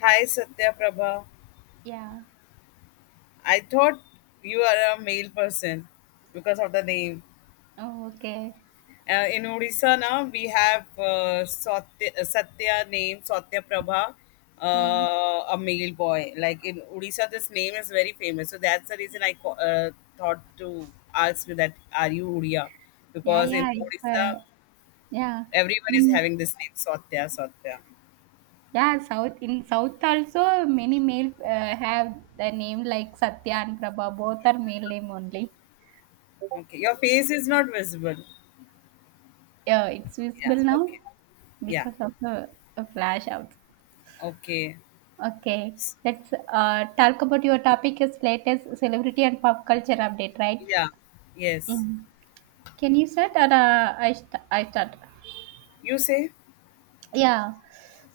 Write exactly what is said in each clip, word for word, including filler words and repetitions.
Hi Satya Prabha. Yeah. I thought you are a male person because of the name. Oh, okay. Uh, in Odisha now we have uh, Satya, uh, Satya name Satya Prabha, Mm. uh, a male boy. Like in Odisha, this name is very famous. So that's the reason I co- uh, thought to ask you that are you Odia? Yeah, Because in yeah. It's Odisha uh, yeah. everyone is In having this name Satya Satya. Yeah, South in South also many male uh, have the name like Satya and Prabha. Both are male name only. Okay, your face is not visible. Yeah, it's Yeah. visible now Okay. Yeah. because of the uh, flash out. Okay. Okay, let's uh, talk about your topic is latest celebrity and pop culture update, right? Yeah, yes. Mm. Can you start or uh, I st- I start? You say? Yeah.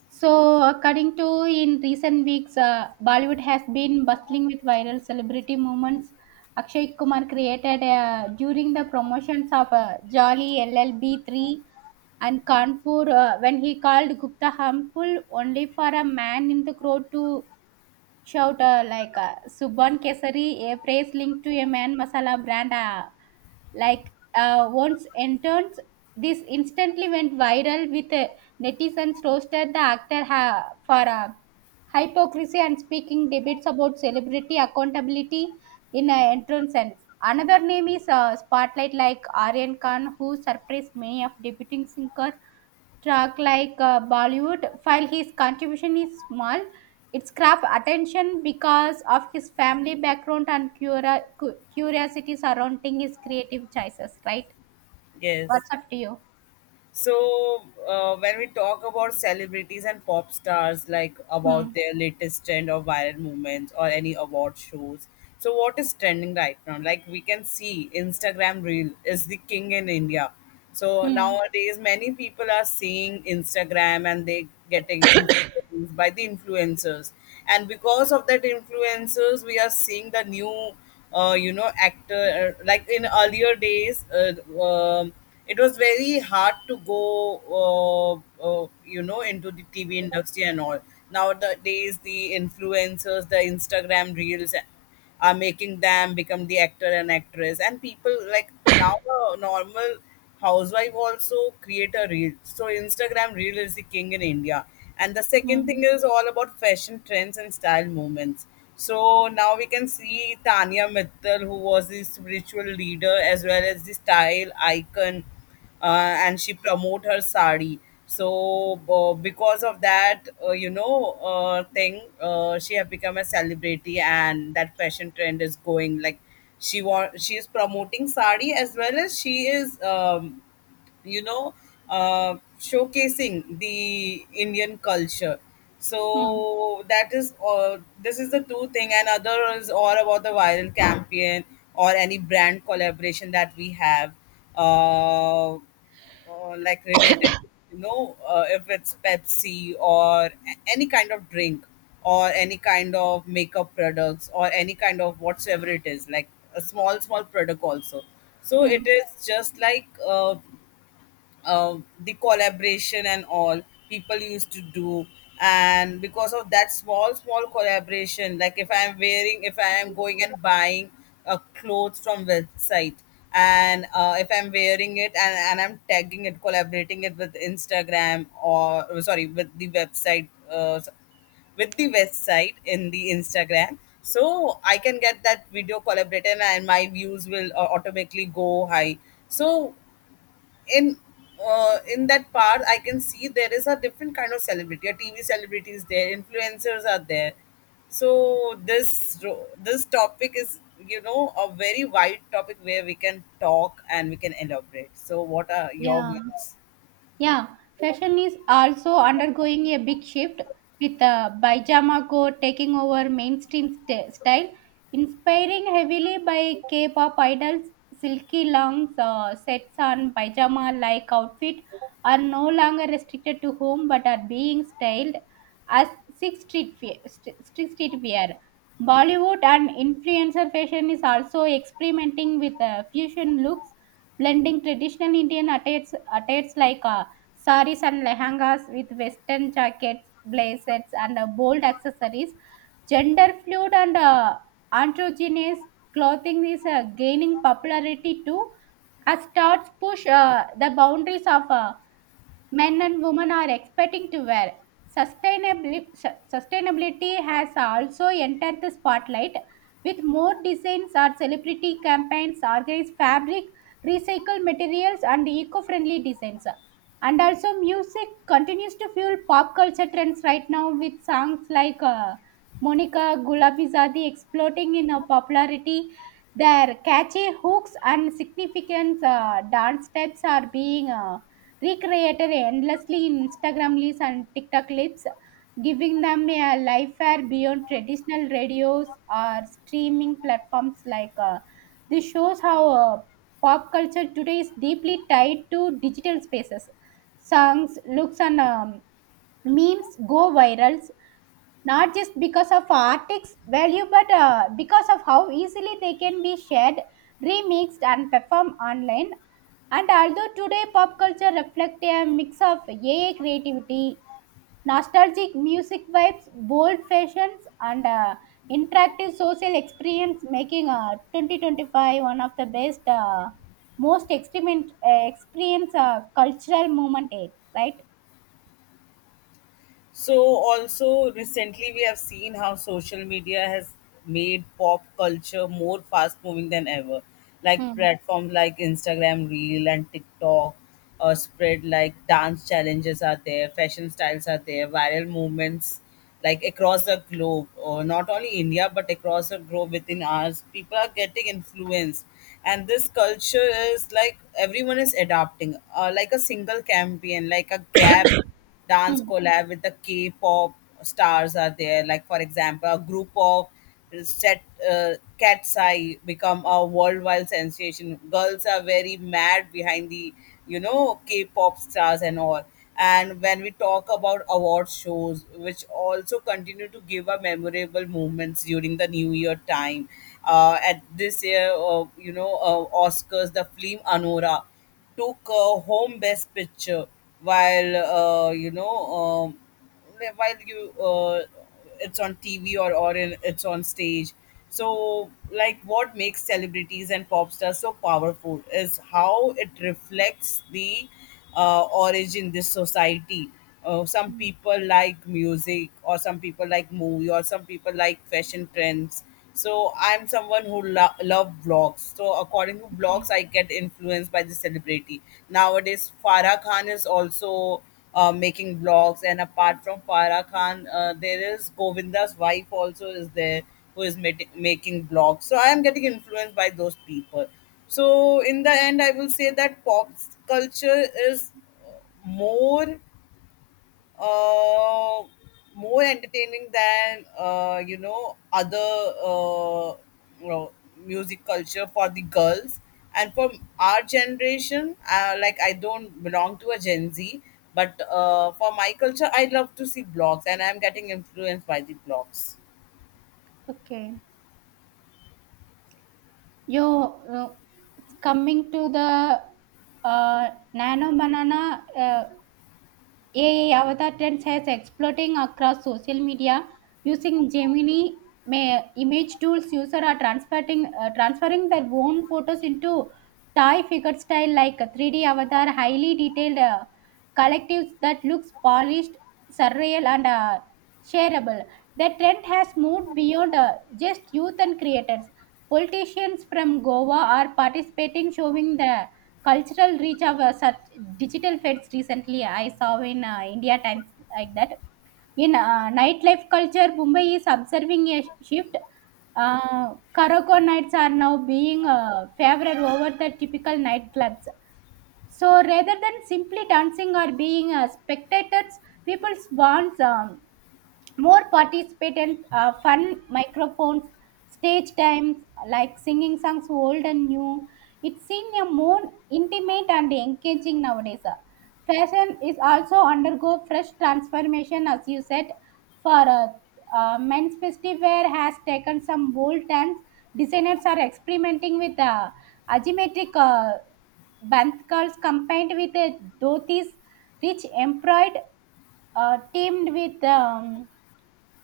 So, according to in recent weeks, uh, Bollywood has been bustling with viral celebrity moments. Akshay Kumar created uh, during the promotions of uh, Jolly L L B three and Kanpur uh, when he called Gupta harmful only for a man in the crowd to shout uh, like uh, Subban Kesari, a phrase linked to a man masala brand uh, like uh, once entered, this instantly went viral with uh, netizens roasted the actor ha- for uh, hypocrisy and speaking debates about celebrity accountability in an entrance sense. Another name is uh, Spotlight, like Aryan Khan, who surprised many of debuting singer Truck like uh, Bollywood, while his contribution is small, it grabbed attention because of his family background and cura- cu- curiosity surrounding his creative choices, right? Yes. What's up to you? So uh, when we talk about celebrities and pop stars, like Hmm. about their latest trend or viral movements or any award shows, so what is trending right now? Like we can see Instagram Reel is the king in India. So Hmm. nowadays, many people are seeing Instagram and they getting influenced by the influencers, and because of that influencers, we are seeing the new uh, you know actor, uh, like in earlier days uh, um, it was very hard to go uh, uh, you know into the TV industry and all. Nowadays, the influencers, the Instagram reels are making them become the actor and actress, and people like, now a normal housewife also create a reel. So Instagram reel is the king in India. And the second thing Hmm. is all about fashion trends and style movements. So now we can see Tanya Mittal, who was the spiritual leader as well as the style icon, uh, and she promote her sari. So uh, because of that, uh, you know, uh, thing, uh, she have become a celebrity, and that fashion trend is going like she want she is promoting sari, as well as she is um, you know uh, showcasing the Indian culture. Hmm. So that is, uh, this is the two thing, and other is all about the viral campaign or any brand collaboration that we have uh, uh, like, related, you know uh, if it's Pepsi or a- any kind of drink or any kind of makeup products or any kind of whatsoever it is, like a small small product also. So Hmm. it is just like uh, uh, the collaboration and all people used to do. And because of that small small collaboration, like if I'm wearing if I am going and buying a clothes from website and uh, if I'm wearing it and, and I'm tagging it, collaborating it with Instagram, or sorry, with the website, uh, with the website in the Instagram. So I can get that video collaborated and my views will uh, automatically go high. So in uh, in that part I can see there is a different kind of celebrity. A TV celebrity is there, influencers are there. So this ro- this topic is, you know a very wide topic where we can talk and we can elaborate. So what are your Yeah. views? Yeah, fashion is also undergoing a big shift with uh, pajama code taking over mainstream st- style, inspiring heavily by K-pop idols. Silky long uh, sets on pajama-like outfit are no longer restricted to home but are being styled as six street wear. St- st- street wear. Bollywood and influencer fashion is also experimenting with uh, fusion looks blending traditional Indian attires, attires like uh, saris and lehengas with western jackets, blazers, and uh, bold accessories. Gender fluid and uh, androgynous clothing is uh, gaining popularity too, as thoughts push uh, the boundaries of uh, men and women are expecting to wear. Sustainably, su- sustainability has also entered the spotlight with more designs or celebrity campaigns, organized fabric, recycled materials, and eco friendly designs. And also, music continues to fuel pop culture trends right now with songs like uh, Monica Gulabizadi exploding in uh, popularity. Their catchy hooks and significant uh, dance steps are being uh, recreated endlessly in Instagram reels and TikTok clips, giving them a life fare beyond traditional radios or streaming platforms like uh, this shows how uh, pop culture today is deeply tied to digital spaces, songs, looks, and um, memes go viral not just because of artistic value but uh, because of how easily they can be shared, remixed, and performed online. And although today pop culture reflects a mix of A I creativity, nostalgic music vibes, bold fashions, and uh, interactive social experience, making uh, twenty twenty-five one of the best, uh, most experiment, uh, experience uh, cultural movement, aid, right? So, also recently, we have seen how social media has made pop culture more fast moving than ever. Like Hmm. platforms like Instagram Reel and TikTok uh, spread, like dance challenges are there, fashion styles are there, viral movements like across the globe, or not only India but across the globe within hours. People are getting influenced, and this culture is like everyone is adapting. Uh, like a single campaign, like a gap dance Hmm. collab with the K-pop stars are there. Like for example, a group of set uh, cat's eye become a worldwide sensation. Girls are very mad behind the you know K-pop stars and all. And when we talk about award shows, which also continue to give a memorable moments during the New Year time, uh, at this year, uh, you know, uh, Oscars, the film Anora took uh, home best picture, while uh, you know um, while you uh, it's on TV or, or in, it's on stage. So like what makes celebrities and pop stars so powerful is how it reflects the uh, origin this society. Uh, some people like music, or some people like movie, or some people like fashion trends. So I'm someone who lo- love vlogs. So according to blogs, Okay. I get influenced by the celebrity. Nowadays, Farah Khan is also uh, making vlogs, and apart from Farah Khan, uh, there is Govinda's wife also is there, who is mati- making vlogs. So I am getting influenced by those people. So in the end, I will say that pop culture is more uh, more entertaining than uh, you know other uh, you know, music culture for the girls. And from our generation, uh, like, I don't belong to a Gen Z, but uh, for my culture I love to see blogs and I'm getting influenced by the blogs. Okay. Yo, uh, coming to the uh, nano banana, uh, A I avatar trends has exploding across social media. Using Gemini ma- image tools, users are transferring uh, transferring their own photos into Thai figure style like a three D avatar, highly detailed uh, collectives that looks polished, surreal, and uh, shareable. The trend has moved beyond uh, just youth and creators. Politicians from Goa are participating, showing the cultural reach of uh, such digital feds. Recently I saw in uh, India Times like that. In uh, nightlife culture, Mumbai is observing a shift. Uh, karaoke nights are now being uh, favored over the typical nightclubs. So rather than simply dancing or being uh, spectators, people want um, more participant uh, fun, microphones, stage times, like singing songs old and new. It's seen a more intimate and engaging nowadays. Fashion is also undergo fresh transformation. As you said, for uh, uh, men's festive wear has taken some bold turns. Designers are experimenting with uh, asymmetric uh, banth curls combined with uh, dhotis, rich embroidered, uh, teamed with um,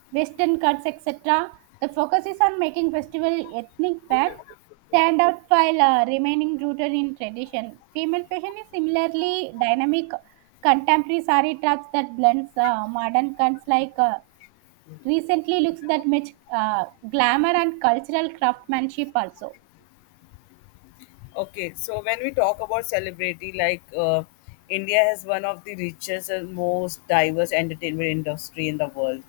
Western cuts, et cetera. The focus is on making festival ethnic fact stand out while uh, remaining rooted in tradition. Female fashion is similarly dynamic. Contemporary sari traps that blends uh, modern cuts, like uh, recently, looks that match uh, glamour and cultural craftsmanship also. Okay, so when we talk about celebrity, like uh, India has one of the richest and most diverse entertainment industry in the world,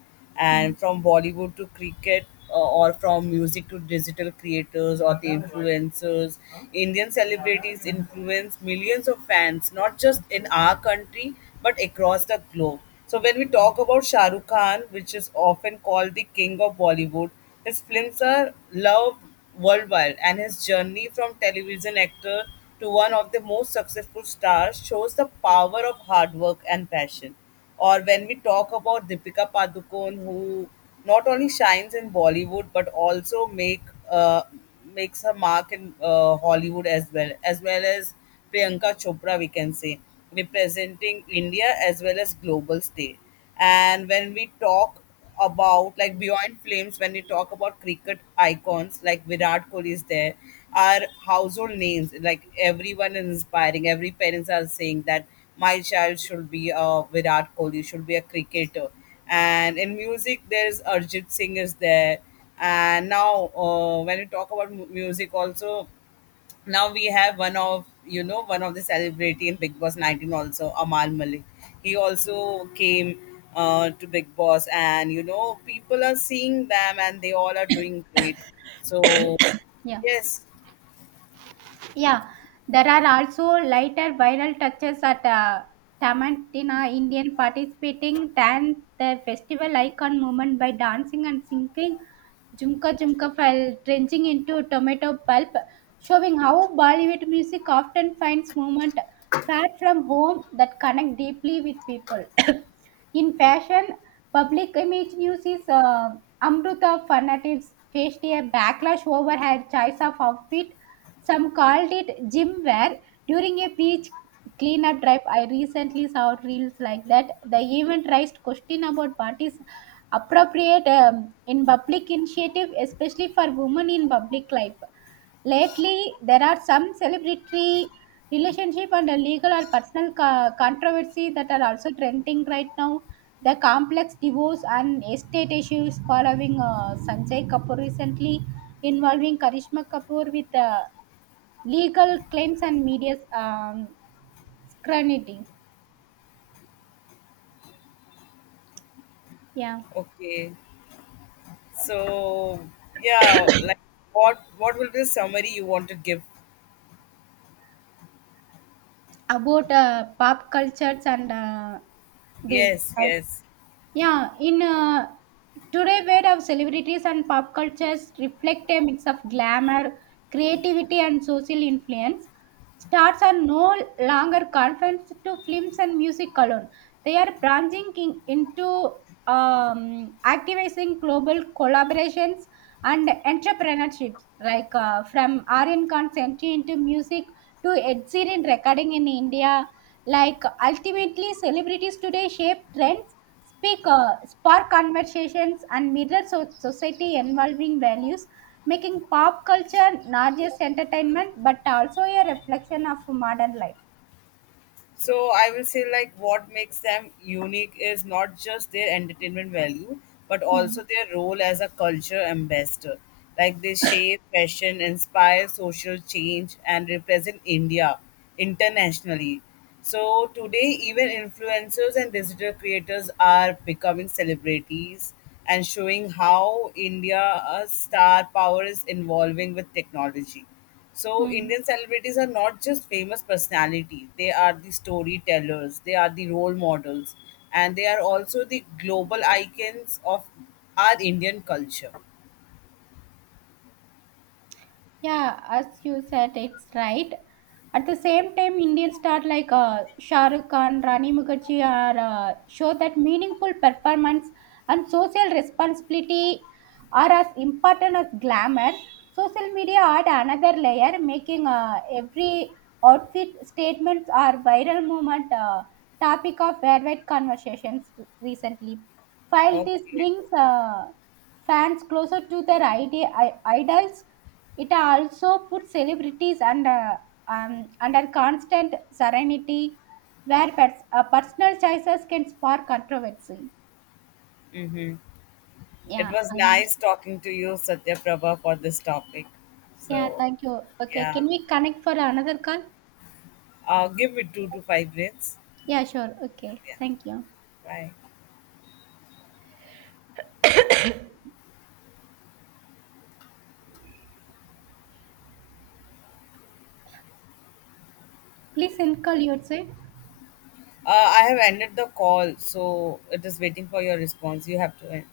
Hmm. and from Bollywood to cricket, uh, or from music to digital creators or the influencers, Indian celebrities influence millions of fans, not just in our country but across the globe. So when we talk about Shah Rukh Khan, which is often called the king of Bollywood, his films are loved worldwide, and his journey from television actor to one of the most successful stars shows the power of hard work and passion. Or when we talk about Deepika Padukone, who not only shines in Bollywood but also make uh, makes her mark in uh, Hollywood, as well as well as Priyanka Chopra, we can say, representing India as well as global stage. And when we talk about, like, beyond flames, when we talk about cricket icons like Virat Kohli is there, are household names, like everyone is inspiring, every parents are saying that my child should be a Virat Kohli, should be a cricketer. And in music, there's Arjit Singh is there. And now uh, when we talk about mu- music also, now we have one of, you know one of the celebrity in Big Boss nineteen, also Amal Malik. He also came uh, to Big Boss, and you know people are seeing them and they all are doing great. So Yeah. yes. Yeah, there are also lighter viral touches at uh, Tamantina Indian participating dance, the festival icon movement, by dancing and singing Jumka Jumka while drenching into tomato pulp, showing how Bollywood music often finds movement far from home that connect deeply with people. In fashion, public image news is uh, Amrutha fanatics faced a backlash over her choice of outfit. Some called it gym wear during a beach cleanup drive. I recently saw reels like that. The event raised question about what is appropriate um, in public initiative, especially for women in public life. Lately, there are some celebrity relationship and a legal or personal co- controversy that are also trending right now. The complex divorce and estate issues following uh, Sanjay Kapoor, recently involving Karishma Kapoor with uh, legal claims and media um, scrutiny. Yeah, Okay, so yeah, like, what what will the summary you want to give? about uh, pop cultures and uh, this. Yes, yes. Yeah, in uh, today world of celebrities and pop cultures reflect a mix of glamour, creativity, and social influence. Stars are no longer confined to films and music alone. They are branching in, into um, activating global collaborations and entrepreneurships, like uh, from Aryan Consenti into music to Ed Sheeran recording in India. Like, ultimately, celebrities today shape trends, speaker spark conversations, and mirror so- society involving values, making pop culture not just entertainment but also a reflection of modern life. So I will say, like, what makes them unique is not just their entertainment value, but also Hmm. their role as a culture ambassador. Like they shape fashion, inspire social change, and represent India internationally. So today, even influencers and digital creators are becoming celebrities and showing how India's star power is involving with technology. So Hmm. Indian celebrities are not just famous personalities; they are the storytellers, they are the role models, and they are also the global icons of our Indian culture. Yeah, as you said, it's right. At the same time, Indian stars like uh, Shah Rukh Khan, Rani Mukherjee are uh, show that meaningful performance and social responsibility are as important as glamour. Social media add another layer, making uh, every outfit statements or viral movement uh, topic of worldwide conversations recently. While this Okay. brings uh, fans closer to their ide- i- idols, it also puts celebrities under um, under constant serenity, where pers- uh, personal choices can spark controversy. Mm-hmm. It Yeah, was I nice understand. talking to you, Satya Prabha, for this topic. Yeah, So, thank you. Okay, yeah, can we connect for another call? uh, give it two to five minutes. Yeah, sure. Okay, Yeah, thank you. bye. Please end call yourself. Uh, I have ended the call, so it is waiting for your response. You have to end.